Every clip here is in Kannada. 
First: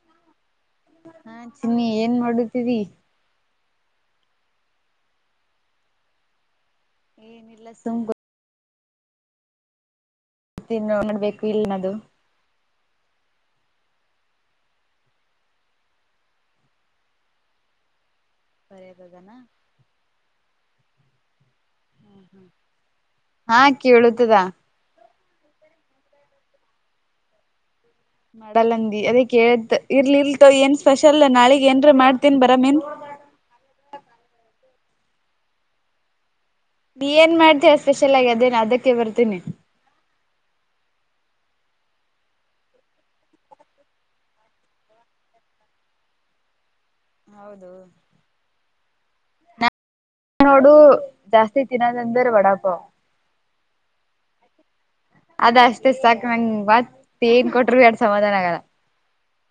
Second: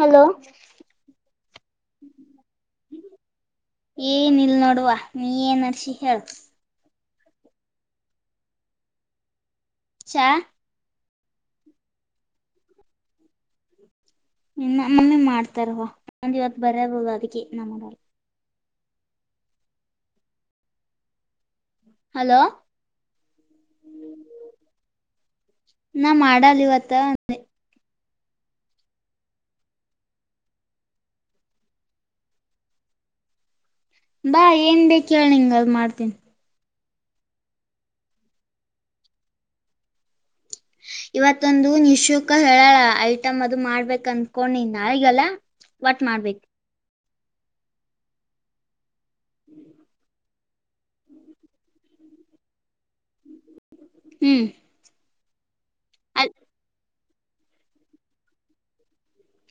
ಹಲೋ ಹಾ ಚಿನ್ನಿ ಏನ್ ಮಾಡುತಿದಿ ಏನ್ ಇಲ್ ನೋಡುವ ನೀ ಏನ್ ನಡ್ಸೀ ಹೇಳ ಏನ ಇಲ್ಲ ಸುಮ್ ಚ ತ್ತ ನೋಡ್ಬೇಕು ಇಲ್ನದು ನಮ್ ಮಮ್ಮಿ ಮಾಡ್ತಾರವಾ ನಂದ್ ಇವತ್ತ ಬರೇದದ ಅದಕ್ಕೆ ನಾಮಾಡಲ್ ಬರೇದದನ ಹ್ಮ ಹಲೋ ಹ್ಮ ಹಾ ಕೇಳುತದಾ ನಾ ಮಾಡಲ್ಲ ಇವತ್ತ ಅಂದೆ ಮಾಡಲಂದಿ ಅದೇ ಕೇತ್ ಇರ್ಲಿ ಇಲ್ತೋ ಏನ್ ಸ್ಪೆಷಲ್ ನಾಳೀಗ್ ಏನ್ರ ಮಾಡ್ತೀನ್ ಬರಮೇನ್ ಬಾ ಏನ್ ಬೇಕ ಹೇಳ್ನಿಂಗ ಅದ್ ಮಾಡ್ತೀನಿ ನೀ ಏನ್ ಮಾಡ್ತೀಯ ಸ್ಪೆಷಲ್ ಆಗಿ ಅದೇನ ಅದಕ್ಕೆ ಬರ್ತೀನಿ ಇವತ್ತೊಂದು ನಿಶುಕ್ಕ ಹೇಳ್ಯಾಳ ಐಟಮ್ ಅದು ಮಾಡ್ಬೇಕ ಅಂದಕೊಂಡೇನ್ ನಾಳೀಗಲ್ಲ ಬಟ್ ಮಾಡ್ಬೇಕು ಹೌದು ಹ್ಮ್ ನ ನೋಡು ಜಾಸ್ತಿ ತಿನ್ನದ್ ಅಂದಿರತ್ತು ಹ್ಮ್ ಅದೇ ಅಷ್ಟೇ ಅ ಸಾಕ್ ನಂಗ್ ಮತ್ ಏನ್ ಕೊಟ್ರ ಎಡ್ ಸಮಾಧಾನ ಆಗಲ್ಲ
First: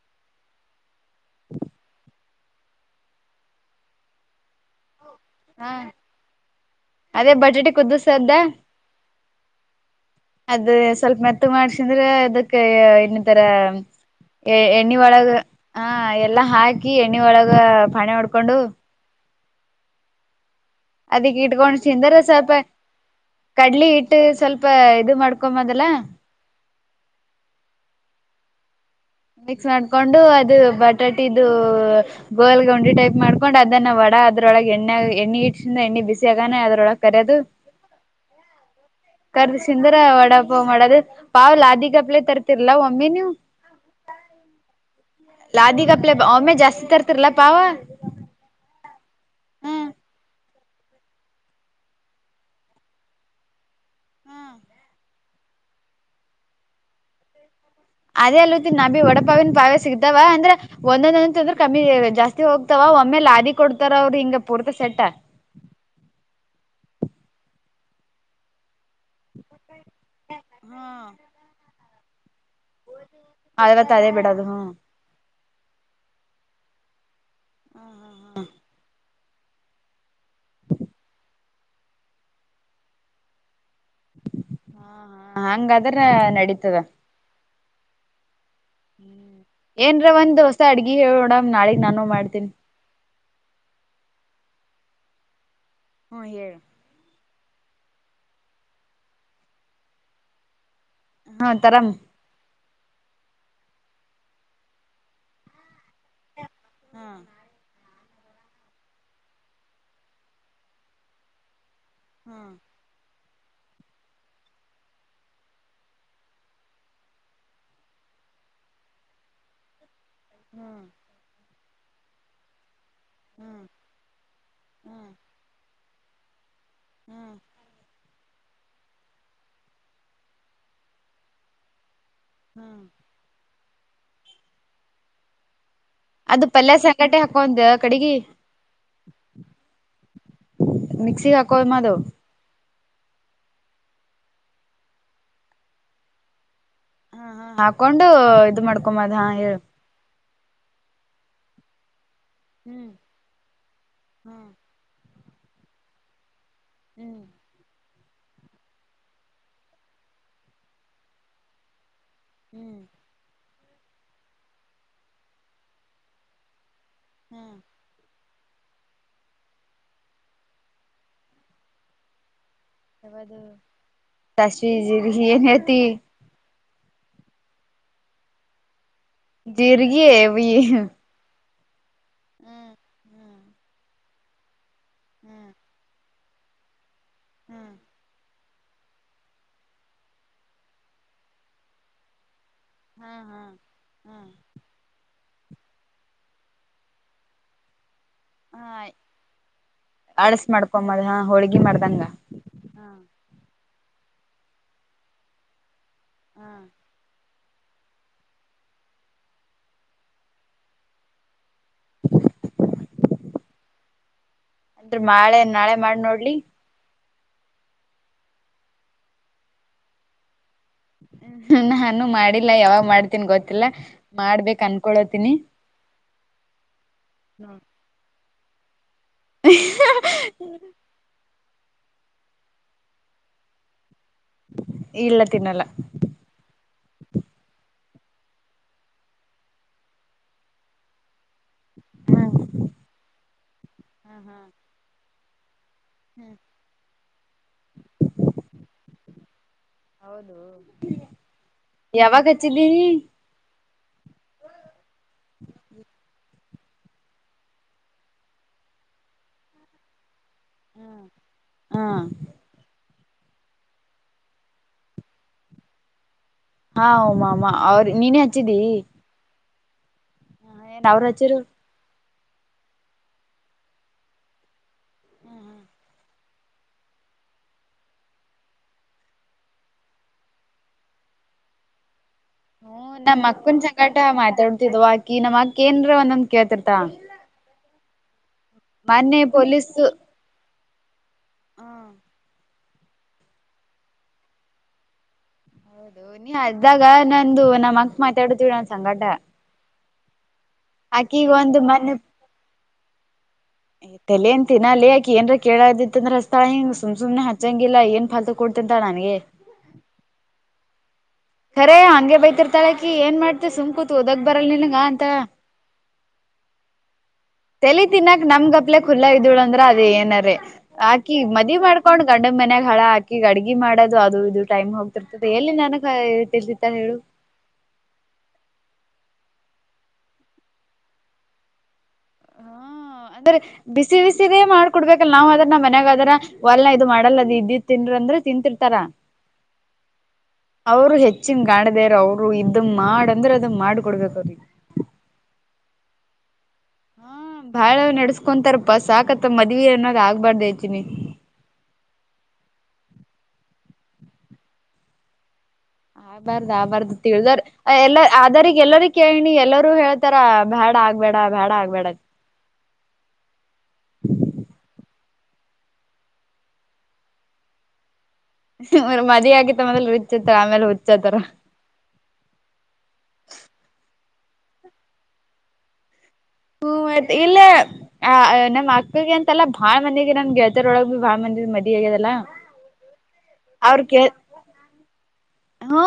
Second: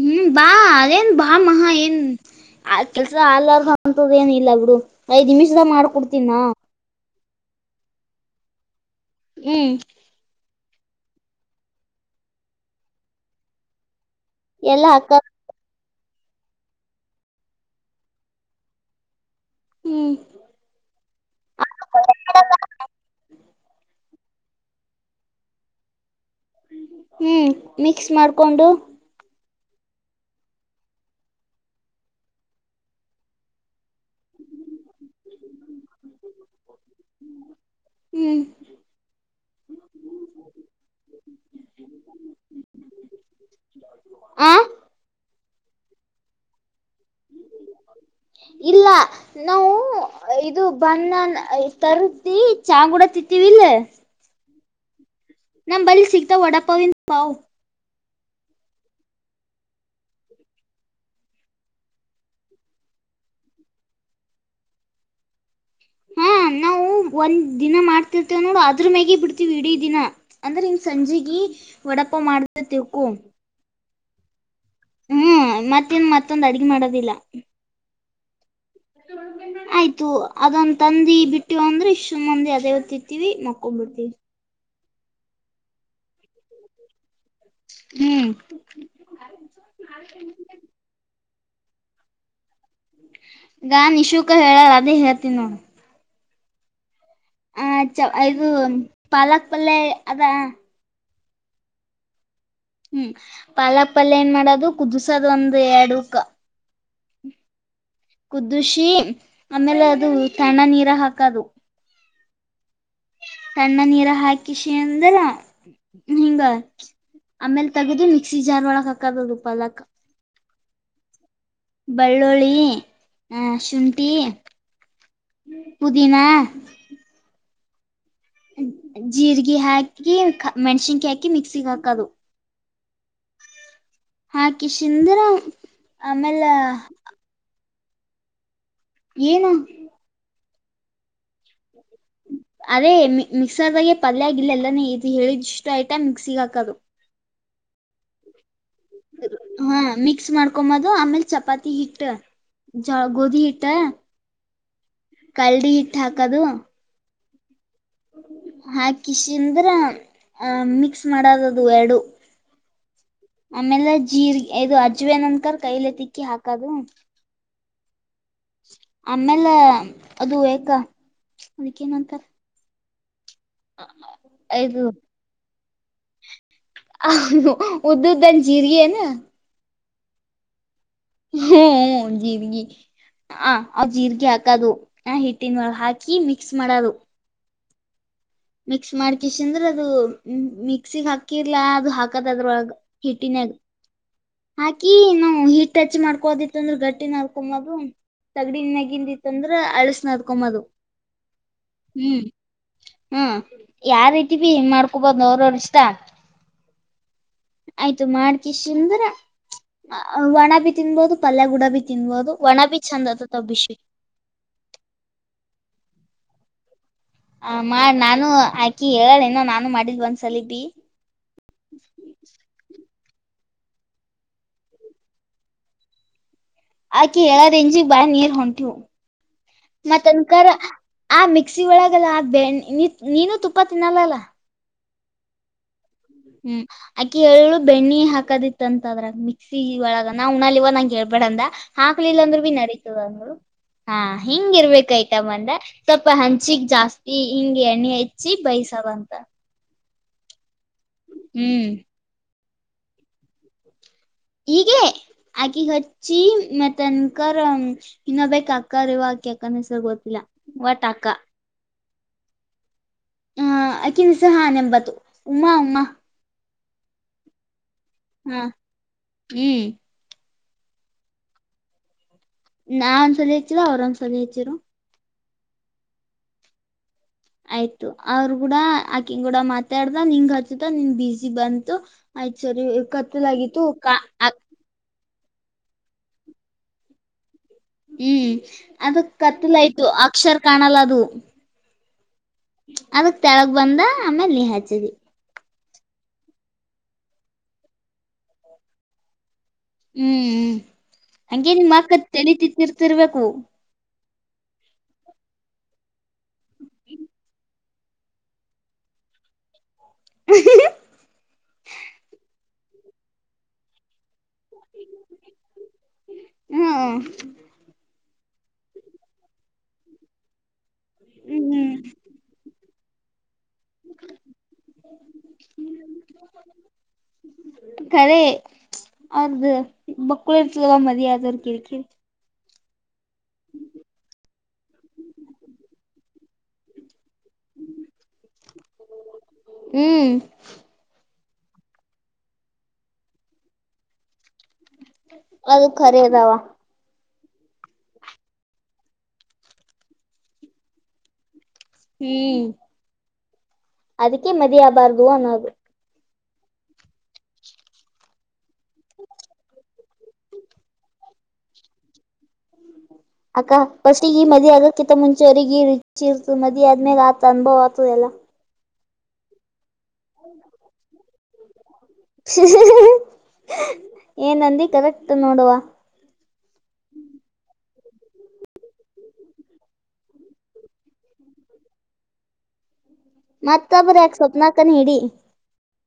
ಹ್ಮ್ ಬಾ ಅದೇನ್ ಬಾ ಮಹಾ ಏನ್ ಆ ಕೆಲಸ ಆಲಾರ್ದ ಅಂತದ್ ಏನಿಲ್ಲ ಬಿಡು ಐದ್ ಹ ನಿಮಿಷದಾಗ ಮಾಡ್ಕೊತ್ತಿನ ಅದೇ ಬಜೇಟ್ ಕುದ್ದಸ್ದ ಹ್ಮ್ ಅದ್ ಸ್ವಲ್ಪ ಮೆತ್ತಗ್ ಮಾಡ್ಸಿದ್ರೆ ಅದಕ್ಕೆ ಇನ್ನ್ ತರ ಎ ಎಲ್ಲಾ ಎಣ್ಣಿ ಹಾಕ ಒಳಗೆ ಹಾ ಎಲ್ಲಾ ಹಾಕಿ ಎಣ್ಣೆ ಒಳಗ ಪಾಣಿ ಹೊಡ್ಕೊಂಡು ಹ್ಮ್ ಅದಕ್ಕೆ ಇಟ್ಕೊಂಡ್ ಸಿದರೆ ಸಾಕ ಕಡಲೆ ಹಿಟ್ಟು ಸ್ವಲ್ಪ ಇದು ಮಾಡ್ಕೊಂಬದಲ್ಲ ಹ್ಮ್ ಮಿಕ್ಸ್ ಮಾಡ್ಕೊಂಡು ಮಿಕ್ಸ್ ಮಾಡ್ಕೊಂಡು ಅದು ಬಟಾಟಿದು ಗೋಲ್ ಗ ಉಂಡಿ ಟೈಪ್ ಮಾಡ್ಕೊಂಡು ಅದನ್ನ ಅದ್ರೊಳಗೆ ಎಣ್ಣೆ ಎಣ್ಣಿ ಇಕ್ಸೀ ಎಣ್ಣೆ ಬಿಸಿ ಆಗಾನ ಅದ್ರೊಳಗ್ ಕರಿಯೋದು ಹ ಹ್ಮ್ ಕರ್ದು ಸಿಂದರ ವಡಾಪಾವು ಮಾಡೋದು ಪಾವ ಲಾದಿಗಪ್ಲೆ ತರ್ತಿರ್ಲಾ ಒಮ್ಮೆ ನೀವು ಆ ಲಾದಿ ಕಪ್ಲೆ ಒಮ್ಮೆ ಜಾಸ್ತಿ ತರ್ತಿರ್ ಅಲ್ಲಾ ಪಾವ ಇಲ್ಲ ನಾವು ಹ್ಮ್ ಇದು ಬಣ್ಣ್ ತಾರಸಿ ಚಹಗುಡ ತಿತ್ತೀವಿ ಇಲ್ಲೆ ನಮ್ ಬಳಿ ಸಿಗ್ತಾವ ವಡಪ್ಪಾವಿನಾ ಬಾವು ಅದೇ ಅಲ್ ನಾ ಬಿ ವಡಪಾವನ್ ಪಾವೇ ಸಿಗ್ದಾವ ಅಂದ್ರೆ ಒಂದೊಂದೊಂದು ಅಂದ್ರೆ ಕಮ್ಮಿ ಜಾಸ್ತಿ ಹೋಗ್ತಾವ ಒಮ್ಮೇಲೆ ಲಾದಿ ಕೊಡ್ತಾರ ಅವ್ರ ಹಿಂಗ ಪೂರ್ತಿ ಸೆಟ್ಟ ಹಾ ನಾವು ಒಂದ್ ದಿನ ಮಾಡ್ತಿರ್ತೇವ ನೋಡು ಅದ್ ಅದ್ರ ಮ್ಯಾಗ ಬಿಡ್ತೀವಿ ಇಡೀ ದಿನ ಅಂದ್ರೆ ಇನ್ ಸಂಜೆೆಗೆ ವಡಪಾವು ಮಾಡ್ದತಿವಿ ತಿಳ್ಕೋ ಕರೇ ಬಿಡಾದು ಹ ಹ್ಮ್ ಮತ್ತೇನ್ ಮತ್ತೊಂದು ಅಡ್ಗೆ ಮಾಡೋದಿಲ್ಲ ಹಾ ಹಾ ಹಾ ಆಯ್ತು ಅದೊಂದ್ ತಂದಿ ಬಿಟ್ಟು ಅಂದ್ರೆ ಇಷ್ಟ ಮಂದಿ ಅದೇ ಇತಿವಿ ಮಕ್ ಕುಂಬಡಿ ಹಾ ಹ ಹಂಗದರೆ ನಡೀತದ ಹ್ಮ್ ಏನ್ರ ಒಂದ್ ದೋಸ ಅಡ್ಗಿ ಹೇಳೋಣ ನಾಳೆಗ್ ನಾನು ಮಾಡತೀನಿ ನಾನ್ ನಿಶೂಕ ಹೇಳಾರ ಅದೇ ಹೇಳ್ತೀ ನೋ ಹ್ಮ ಹೇಳು ಆ ಚ ಅದು ಒಂದ್ ಪಾಲಕ್ ಪಲ್ಯೆ ಅದ ಹಾ ತರಾಮ್ ಹ್ಮ್ ಪಾಲಕ್ ಪಲ್ಯೆ ಏನ್ ಮಾಡೋದು ಕುದುಸೋದು ಒಂದ್ ಎರಡ್ ಹೂಕ್ಕ ಹ್ಮ ಕುದ್ದುಶಿ ಆಮೇಲೆ ಅದು ಸಣ್ಣ ನೀರ ಹಾಕದು ಹ್ಮ್ ತಣ್ಣ ನೀರ ಹಾಕಿ ಶೀಂದರೆ ಹಿಂಗ ಆಮೇಲ್ ತಗದು ಮಿಕ್ಸಿ ಜಾರ್ ಒಳಗ್ ಹಾಕದು ಅದು ಪಾಲಕ ಹ್ಮ್ ಬೆಳ್ಳೋಳ್ಳಿ ಆ ಶುಂಠಿ ಪೂದೀನ ಹ್ಮ್ ಜೀರ್ಗಿ ಹಾಕಿ ಮೆಣ್ಸಿನ್ಕಿ ಹಾಕಿ ಮಿಕ್ಸಿ ಹಾಕದು ಹ್ಮ್ ಹಾಕಿ ಶುಿಂದರ ಅದು ಪಲ್ಯ ಸಂಗಟೆ ಹಾಕೊಂದ ಕಡೆಗಿ ಏನ ಮಿಕ್ಸಿಗೆ ಹಾಕೋ ಮಾದು ಅದೇ ಮಿಕ್ಸರ್ದಾಗೆ ಪಲ್ಯಗಿಲ್ಲ ಎಲ್ಲಾನೇ ಇದು ಹೇಳಿದ ಇಷ್ಟು ಆಯತಾ ಮಿಕ್ಸಿಗ್ ಹಾಕೋದು ಹ ಹಾಕೊಂಡು ಇದ ಮಾಡ್ಕೊಂಬದ್ ಹಾ ಹೇಳ ಮಿಕ್ಸ್ ಮಾಡ್ಕೊಂಬದು ಆಮೇಲ್ ಚಪಾತಿ ಹಿಟ್ಟ ಹ್ಮ್ ಜ ಗೋಧಿ ಹಿಟ್ಟ ಹ್ಮ್ ಕಲ್ದಿ ಹಿಟ್ಟು ಹಾಕದು ಹ್ಮ್ ಹಾಕಿ ಶಂದ್ರ ಅ ಮಿಕ್ಸ್ ಮಾಡದದು ಎರಡು ಹ್ಮ್ ಆಮೇಲೆ ಜೀರ್ ಇದು ಅಜ್ವ ನಂಕರ್ ಕೈಲೆ ತಿಕ್ಕಿ ಹಾಕದು ಹ್ಮ್ ಆಮೇಲೆ ಅದು ಹೇಗ ಅದಕ್ಕ ಏನುಂತಾರ ತಸ ಜರಿ ಏನತಿ ಅ ಉದುದನ್ ಜೀರಿಗೆ ನ ಜರುಗವಿ ಹ್ಮ ಜೀರ್ಗಿ ಹ್ ಜೀರ್ಗಿ ಹಾಕದು ಆ ಹ್ಮ್ ಹಿಟ್ಟಿನ ಒಳ ಹಾಕಿ ಹಾಕಿ ಮಿಕ್ಸ್ ಮಾಡೋದು ಹ್ಮ್ ಮಿಕ್ಸ್ ಮಾಡ್ಕಿಸ ಅಂದ್ರ ಅದು ಮಿಕ್ಸಿಗ್ ಹಾಕಿರ್ಲಾ ಅದು ಹಾಕದದ್ರ ಹ್ಮ್ ಹ್ಮ್ ಹ್ಮ್ ಹಾಕಿ ನಾ ಹೀಟ್ ಟಚ್ ಮಾಡ್ಕೋದಿತ್ತು ಅಂದ್ರ ಗಟ್ಟಿ ನಡ್ಕೊ ಮಾಗು ತಗಡನ್ ಹಾ ನಗನ್ಿತ್ತ ಅಂದ್ರ ಅಳ್ಸ ಅಳಸ್ ನದಕೊಂಬದು ಮಾಡ್ಕೊಂಬದ ಹಾ ಹೋಳ್ಗಿ ಮಾಡ್ದಂಗ ಹ್ಮ್ ಹ್ಮ ಯಾರ್ ರಐತಿ ಬಿ ಮಾಡ್ಕೊಬೋದು್ ಅವ್ರ ಅವ್ರ ಇಷ್ಟ ಹ್ಮ್ ಆಯ್ತು ಮಾಡ್ಕ ಶಂದ್ರ ಒಣ ಬಿ ತಿನ್ಬೋದು ಪಲ್ಯ ಗೂಡ ತಿನ್ಬಹುದು ಒಣ ಬಿ ಚಂದ ಆತತ್ಭಿಷೀ ಅಂದ್ರ ಮಳೆ ನಾಳೆ ಮಾಡಿ ನೋಡ್ಲಿ ಆ ಮಾಡ ನಾನು ಆಾಕಿ ಹೇಳಣ ನೋ ನಾನು ಮಾಡಿದ್ ಒಂದ್ಸಲ ನಾನು ಮಾಡಿಲ್ಲಾ ಯಾವಾಗ್ ಮಾಡ್ ನ್ ಗೊತ್ತಿಲ್ಲ ಮಾಡ್ಬೇಕ ಅನ್ಕೊಳೋತೀನಿ ಆಕಿ ಹೇಳ್ ಇಂಜಿ ಬಾ ನೀರ್ ಹೊಂಟವು ಮತ್ತ ಅನ್ಕ ಆ ಮ ಟ್ಯಾಕ್ಸಿ ಒಳಗೆಲ್ಲ ಅ ಬೆ ನೀನುೂ ತುಪ್ಪ ತಿನ್ನಲ್ಲಾ ಇಲ್ಲ ತಿನ್ನಲ್ಲ ಹಾಕದಿತ್ತ ಅಂತದ್ರ ಮಿಕ್ಸಿ ಒಳಗ ನಾವು್ಣಲ್ಲಿ ಇವ ನಂಂಗ ಹೇಳ್ಬೇಡಂದ ಹಾಕ್ಲಿಲ್ಲ ಅಂದ್ರು ಹಾ ಭೀ ನರಿತದಂದರು ಹಾ ಹಿಂಗ ಇರ್ಬೇಕಐ್ತಮ್ಮಂದ ಸ್ಪ ಹ್ಮ್ ಹಂಚಿಗ್ ಜಾಸ್ತಿ ಹಿಂಗ ಎಣ್ಣೆ ಹೆಚ್ಚಿ ಬೈಸವಂತ. ಹೌದು ಯಾವಾಗ ಹಚ್ಚಿದ್ದೀನಿ. ಈಗೆ ಆಕಿ ಹಚ್ಚಿ. ಮತ್ತ ಅನ್ಕರ್ ಇನ್ನೊ್ ಬಕ್ ಅಕ್ಕರ್ ಇವಕಿ ಅಕ್ಕನ್ ಹೆಸರು ಗೊತ್ತಿಲ್ಲ. ವಟಾಕ. ಹಾ. ಹ ಅಕಿನಿಸ ಹಾ ನ ಎಂಬತ್ತು ಉಮ್ಮಾ ಉಮ್ಮಾ. ಹಾ ಹಮ್ಮ ಅಮ್ಮ ಅವ್ರ ನೀನೇ ಹಾ ಹಚ್ಚಿದಿ. ಹ್ಮ್ ಹಾ ಏನ್ ಅವ್ರುಚರು. ನಾ ಒಂದ್ಸಲ ಹೆಚ್ಚಿದ ಅವ್ರುೊಂದ್ಸಲ ಹೆಚ್ಚರು. ಹ್ಮ್ ಹ್ಮ್. ಆಯ್ತು ಅವರು ಕೂಡ ಹಾಕಿ ಕೂಡ ಮಾತಾಡ್ದ ನಿನ್ಂಗ ಹಚ್ಚತ ನಿನ್ ಬಿಸಿ ಬಂತು. ಆಯ್ತ್ ಸರಿ ಹ್ಮ ನಮ್ಮ್ ಅಕ್ಕನ ಕತ್ತಲಾಗಿತ್ತು ಕಾ ಸಂಕಟ ಮಾತಾಡ್ತಿದ್ವಾ. ಈ ನಮ್ಮ ಅಕ್ಕೇಏನ್ರ ಒಂದೊಂದ ಕೇಳ್ತಿರ್ತ. ಹ್ಮ್ ಅದ ಕತ್ತಲಯ್ತು ಅಕ್ಷರ ಕಾಣಲ್ಲ ಅದು. ಹ ಅದಕ್ ಕೆಳಗೆ ಬಂದ ಆಮೇ ನೀ ಹಚ್ಚಿದ. ಹೌದು ನೀ ನಂದು ನಮ್ಮ ಅಕ್ ಮಾತಾಡುದವಿ ನನ್ ಸಂಗಟ. ಹ್ಮ್ ಆಕಿಗ್ ಹಂಗೇ ಒಂದ್ ನಿಮ್ಮಕ್ಕ ತೆಲಿ ತಿಂತಿರಬೇಕ. ತಲೆಏನ್ ಟೈನ್ ಅಲ್ಲ ಯಾಕ ಏನ್ ಕೇಳ್ತ್ತಂದ್ರೆ ಅಸ್ಳ ಹಿಂಗ ಸುಮ್ನ ಸುಮ್ನೆ ಹಚ್ಚಂಗ. ಹಂಗಿಲ್ಲ ಏನ್ ಫಲ್ತ ಕೊಡ್ತಂತ ನನ್ಗೆ. [unintelligible] ಕೆರೆ ಹಂಗೆ ಬೈತಿರ್ತಾಳಕಿ ಏನ್ ಮಾಡ್ತೆ ಸುಮ್ ಕೂತ್ ಒದಗ್. ಹ್ಮ್ [inaudible] ದಿನಾಕ್ ನಮ್ ಗಪ್ಲೆ ಖುಲ್ಲಾ ಇದ್ದಳ ಅಂದ್ರೆ ಅದ ಏನರ ಆಾಕಿ ಮದಿ ಹ್ಮ್ ಮಾಡ್ಕೊಂಡ್ ಗಂಡ ಮನ್ಯಾಗ. ಹಳ ಹಾಕಿ ಅಡ್ಗೆ ಮಾಡೋದು ಅದು ಇದು ಟೈಮ್ ಹೋಗ್ತಿರ್ತದೆ ಎಲ್ಲಿ ನನ. [inaudible] ಅವರದು ಬುಕ್ [unintelligible] ಮದಾದಕಕ್ಕೀ. ಹಾ ಅಂದ್ರೆ ಬಿಸಿ ಬಿಸಿದೇ ಮಾಡ್ಕೊಡ್ಬೇಕಲ್ಲ ನಾವ್ ಅದ್ರ ನ ಮನ್ಯಾಗ ಅದ್ರ ಒಲ್ ಇದು ಮಾಡ್. ಮಾಡಲ್ಲ ಇದ ತಿನ್ ಅಂದ್ರೆ ತಿಂತರ್ತಾರ ಹ್ಮ್ ಅವರು ಹೆ. ಹೆಚ್ಚಿನ್ ಕಾಣಿದೆರ ಅವ್ರು ಇದ್ ಮಾಡ್ ಅಂದ್ರೆ ಅದ ಮಾಡ್ಕ ಕೊಡ್ಬೇಕ ಅವ್ರಿಗೆ. ಅದು ಖರದಾವ. ಹ್ಮ ಬಾಳ ನಡೆಸ್ಕೊಂತಾರಪ್ಪ ಸಾಕತ್ತ ಮದ್ವಿ ಅನ್ನೋದ್ ಆಗ್ಬಾರ್ದ ಹೆಚ್ಚಿನಿ. ಹ್ಮ್ ಅದಕ್ಕೆೇ ಮದಬಾರದು ಅನ್ನದು. ಆಗ್ಬಾರ್ದ ಆಗ್ಬಾರ್ದ ತಿಳ್ದರ್ ಎಲ್ಲ ಆದರಿಗ್ ಎಲ್ಲರಿ ಕೇಳನಿ ಎಲ್ಲರೂ ಹೇಳ್ತಾರ ಬ್ಯಾಡ ಆ. ಆಗ್ಬೇಡ ಬೇಡ ಆಗ್ಬೇಡ. ಅಕ್ಕ ಫಸ್ಟ್ ಈ ಮದಿ ಆಗ. ಮುಂಚೆರಿರಿಗೆ ಇಚಿರ್ತ ಮದ ಆದ ಮೇ ಆತ ಅನುಭವ ಆತದೆ ಎಲ್ಲ. ಅವ ಮದಿ ಆಗತ್ತ ಮದಲು ರುಚ್ ಹತ್ತರ ಆಮೇಲೆ ಹುಚ್ ಹತ್ತರ. ಏನಂದಿ ಕರೆಕ್ಟ್ ನೋಡುವ. ಹ್ಮ ಇಲ್ಲ. ಆ ನಮ್ಮ್ ಅಕ್ಕಗೆ ಅಂತಲ್ಲಾ ಭಾಳ ಮಂದಿಗೆ ನಮ್ ಗೆಳತರ್ ಒಳಗ್ ಭಾಳ ಮಂದಿ ಮದಿ ಆಗ್ಯದಲ್ಲ. ಅವ್ರ ಮತ್ತೊಬ್ರ ಕೆ ಯಾಕ ಸ್ವಪ್ನಾಕನ್ ಹಿಡಿ ಹ್ಮ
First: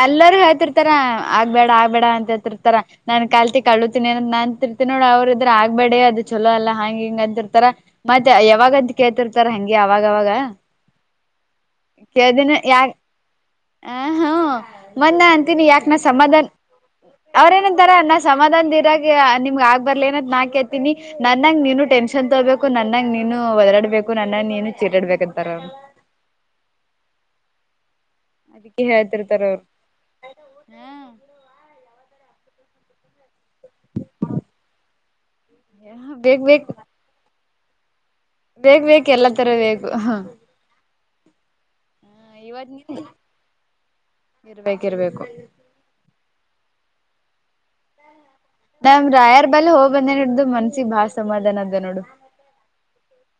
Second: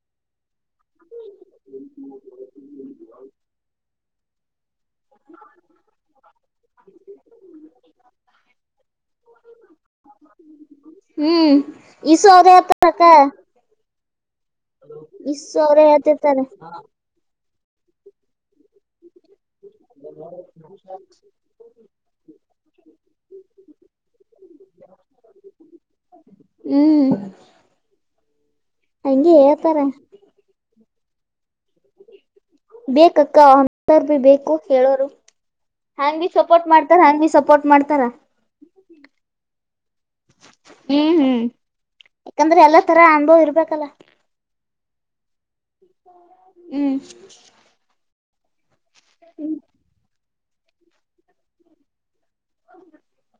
ಎಲ್ಲ. ಹೇಳ್ತಿರ್ತಾರ ಆಗ್ಬೇಡ ಆಗ್ಬೇಡ ಅಂತ ಹೇತ್ತತಿರ್ತಾರ ನಾನನ್ ಕಲ್ತಿ ಕಳತಿನಿ ನ. ಮ ನೋಡ ಅವ್ರ ಇದ್ರ ಆಗ್ಬೇಡಿ ಅದು ಚಲೋ ಅಲ್ಲಾ ಹಂಗ್ ಹಿಂಗ ಅಂತಿರ್ತಾರ ಮತ್ತೆ ಯಾವಾಗ ಅಂತ ಕೇಳ್ತಿರ್ತಾರ ಹಂಗಗೆ. ಅವಾಗವಾಗ. ಹ್ಮ್ [inaudible] ಹ ಹ್ಮ ಮೊನ್ನ ಇಸು ಅಂತೀನಿ ಯಾಕ ಅವ್ರೇ ನ ಹೇಳ್ತಿರ್ತಾರೆ ಸಮಾಧಾನ. ಅವ್ರ ಏನಂತಾರೆ ಅನ್ನ ಸಮಾಧಾನ ದರಾಗ. ನಿಮ್ಗ್ ಆಗ್ ಬರ್ಲಏನ ನಾನ್ ಕೇತೀನಿ ನನ್ನಂಗ ನೀನು ಟೆನ್ಷನ್ ತಗೋಬೇಕು ನನ್ನಂಗ ನೀನು ಒದಾಡ್ಬೇಕು. ನನ್ನ ನೀನು ಚೋರ್ಡ್ಬೇಕಂತಾರ. ಹ್ಮ್ ಅದಕ್ಕೆ ಹಂಗೆ ಹೇಳ್ತಿರ್ತಾರ ಅವರು ಹೇಳ್ತಾರ ಬೇಕಕ್ಕ ಅಸರ್ ಬೇಕು ಹೇಳೋರು ಹಾಂಗ ಸಪೋರ್ಟ್ ಮಾಡ್ತಾರ ಹಾಂಗ ಭ ಸಪೋರ್ಟ್ ಮಾಡ್ತಾರ ಬೇಗ್ ಬೇೇಕ ಎಲ್ಲಾ ತರ ಬೇಗು ಹ ಹ್ಮ್ ಹ್ಮ್ ಯಾಕಂದ್ರೆ ಎಲ್ಲ ತರ ಅನುಭವ ಇರ್ಬೇಕಲ್ಲ ಇರ್ಬೇಕ ಇರ್ಬೇಕು ಹ್ಮ್ ನಮ ರಾಯರ್ ಬಾಲ ಹೋಗ್ಬಂದೇ ನೋಡ್ದು ಮನ್ಸಿಗೆ ಬಾ ಸಮಾಧಾನದ ನೋಡು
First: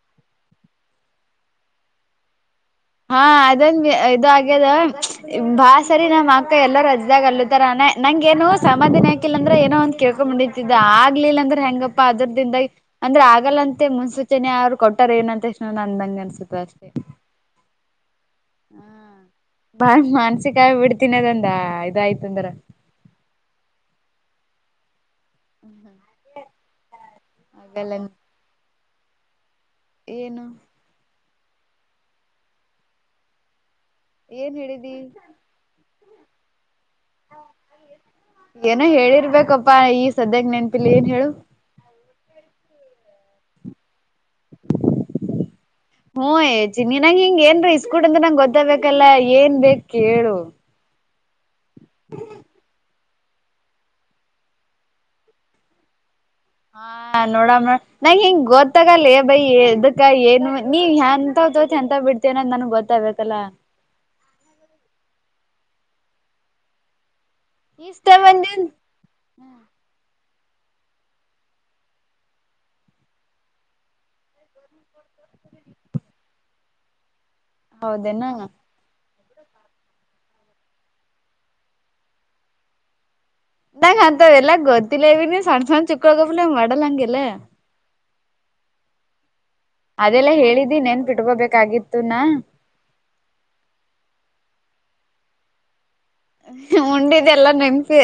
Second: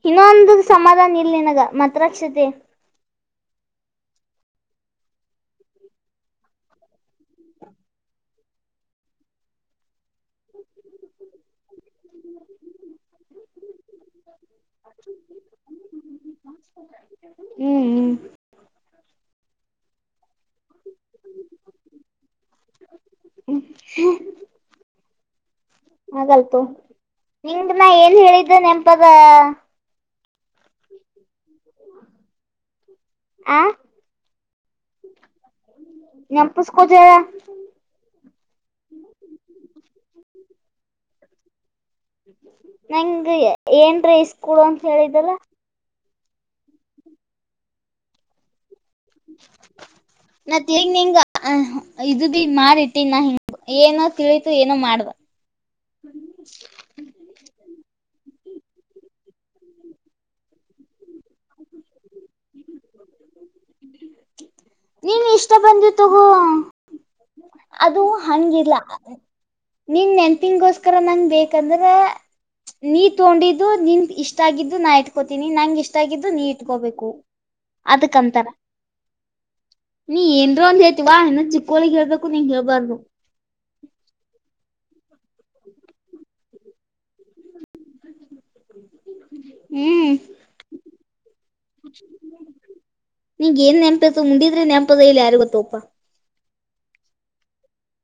ಇನ್ನೊಂದು ಸಮಾಧಾನ ಇಲ್ ನಿನಗ ಮಾತ್ರಾಕ್ಷತೆ ಹಾ ಅದೊಂದ ಇ ಆಗ್ಯದ ಬಾ ಸರಿ ನಮ್ಮ್ ಅಕ್ಕ ಎಲ್ಲರೂ ಅದ ಇದಾಗ ಅಲ್ಲ ತರಾನ ನಂಗಗೆ ಏನು ಸಾಮಾಾನ ಹಾಕಿಲ್ಲ ಅಂದ್ರೆ ಏನೋ ಕೇಳ್ಕೊಂಬಿತಿದ್ದ ಆಗ್ಲಿಲ್ಲ ಅಂದ್ರೆ ಹೆಂಗಪ್ಪಾ ಅದ್ರದಿಂದಾಗಿ ಅಂದ್ರೆ ಆಗಲ್ಲಂತೆ ಮುನ್ಸೂಚನೆ ಅವರು ಕೊಟ್ಟ ರ್ ಏನ ಅಂತ ಎಷ್ಟ ನ ಅಂದಂಗೆ ಅನ್ಸುತ್ತೆ ಅಷ್ಟೇ ಹ್ಮ ಹ್ಮ್ ಬಾ ಮಾನ್ಸಿಕ ಆಗ ಬಿಡ್ತೀನದಂದ ಇದಾಯ್ತು ಅಂದ್ರ ಹಾಗಗಲ್ತು ನಿಮ್ದ ನ ಆಗಲ್ಲ ಏನ್ ಹೇಳಿದ್ದ ನೆಪ ನಿನ್ನ ಪದ ಏನು ಆ ಏನ್ ಹೇಳಿದಿ ನೆನಸ್ಕೊ ಏನೋ ಹೇಳಿರ್ಬೇಕಪ್ಪ ಈ ಸದ್ಯಕ್ಕೆ ನೆನ್ಪಿಲಿ ಏನ್ ಹೇಳು ನಂಗೆ ಏನಾದರೂ ಇಸ್ ಕೊಡುಅಂತ ಹೇಳಿದಲ್ಲ ಹ್ಮ್ಏಜಿನ್ನಂಗ ಹಿಂಗ ಏನ್ರಾ ಇಸ್ಕೂಡ್ ಅ್ರ ನಂಗ ಗೊತ್ತಾಗಬೇಕು ಹಲ್ಲ ಏನ್ ಬೇಕು ಹೇಳು ಆ ಇದು ಬಿ ಮಾಡಿಟ್ಟಿನ್ ನಾ ಹಿಂಗ ಏನೋ ತಿಳಿತು ಏನೋ ಮಾಡ್ದ ಹಾ ನೋಡ ನ ನಂಗೆ ಹೆಂಗ್ ಗೊತ್ತಾಗಲ್ಲ ಬೈ ಇದದಕ್ಕ ಏನು ನೀವ್ ಎಂತ ತೋತಿ ಎಂತ ಬಿಡ್ತೇವನಂದ ನನ್ಗ್ ಗೊತ್ತಾಗ್ಬೇಕಲ್ಲ ಹ [inaudible] ನೀವ್ ಇಷ್ಟ ಬಂದಿ ತಗೋ ಅದು ಇಷ್ಟ ಬಂದಿನ್ ಹಂಗಿಲ್ಲ ನಿನ್ ನೆನ್ ತಿಂಗಗೋಸ್ಕರ ನಂಗ ಬೇಕಂದ್ರೆ ನೀ ತಗೊಂಡಿದ್ದು ನಿನ್ ಇಷ್ಟಗಿದ್ದು ನಾ ಇಟ್ಕೋತೀನಿ ನಂಗ ಇಷ್ಟ ಆಗಿದ್ದು ನೀ ಇಟ್ಕೋಬೇಕು ಹೌದೇನಾ ಅದಕ್ಕಂತಾರ ನೀ ಏನ್ರರು ಅಂದ ಹೇಳ್ತಿವಾ ಇನ್ನೊ್ ಚಿಕ್ಕೋಳಗ್ ಹೇಳ್ಬೇಕು ನೀನ್ ಹೇಳ್ಬಾರ್ದು ನಂಗ ಅಂತವ್ ಎಲ್ಲ ಗೊತ್ತಿಲ್ಲ ಇವ ನೀ ಸಣ್ಣ ಸಣ್ಣ ಚಿಕ್ಕಗಪ್ಲ ಮಾಡಲ್ಲ ಹಂಗೆಲ್ಲ ಹ್ಮ್ ಅದೆಲ್ಲ ಹೇಳಿದ್ದಿ ನೆನ್ ಬಿಟ್ಕೊಬೇಕಾಗಿತ್ತು ನ ನಿಗ್ ಏನ್ ನೆನ್ಪತ ಉಂಡಿದ್ದು ನೆನ್ಪತ ಇಲ್ಲ ಯಾರು ಗೊತ್ತೋಯಪ್ಪ ಉಂಡಿದ ಎಲ್ಲ ನೆನ್ಪಿ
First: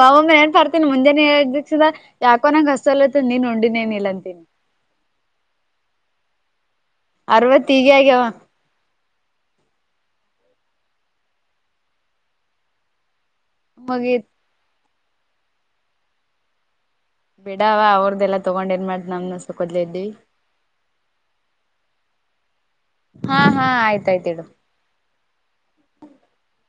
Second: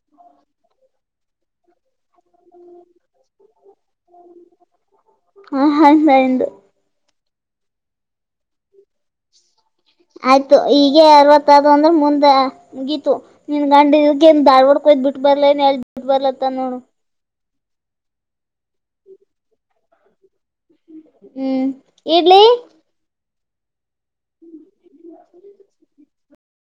ವಾವಮ್ಮ ಏನ್ ಪಡ್ತೀನಿ ಮುಂಜಾನೆಸ ಯಾಕ [unintelligible] [unintelligible] ಅರವತ್ತೀಗೆ ಆಗ್ಯಾವ ಆಯ್ತು ಈಗೆ ಅರವತ್ತದು ಅಂದ್ರೆ ಮುಂದೆ ಮುಗೀತು ನಿನ್ ಗಂಡ ಮುಗೀತ್ ಇದ ಧಾರ್ವಾಡ್ ಹಯದ್ ಬಿಟ್ಟ ಬಲ ಏನ್ ಎಲ್ ಬಿಟ್ಟ ಬರ್ಲತ್ತ ನೋಡು ಬಿಡವಾ ಅವ್ರ್ದೆಲ್ಲ ತೊಗೊಂಡ್ ಏನ್ ಮಾಡ್ತ ನಮ್ಸ ಕೊದ್ಲ ಇದ್ವಿ ಹ್ಮ್ ಇಡ್ಲಿ ಹಾ ಹಾ ಆಯ್ತಾಯ್ತ ಇಡು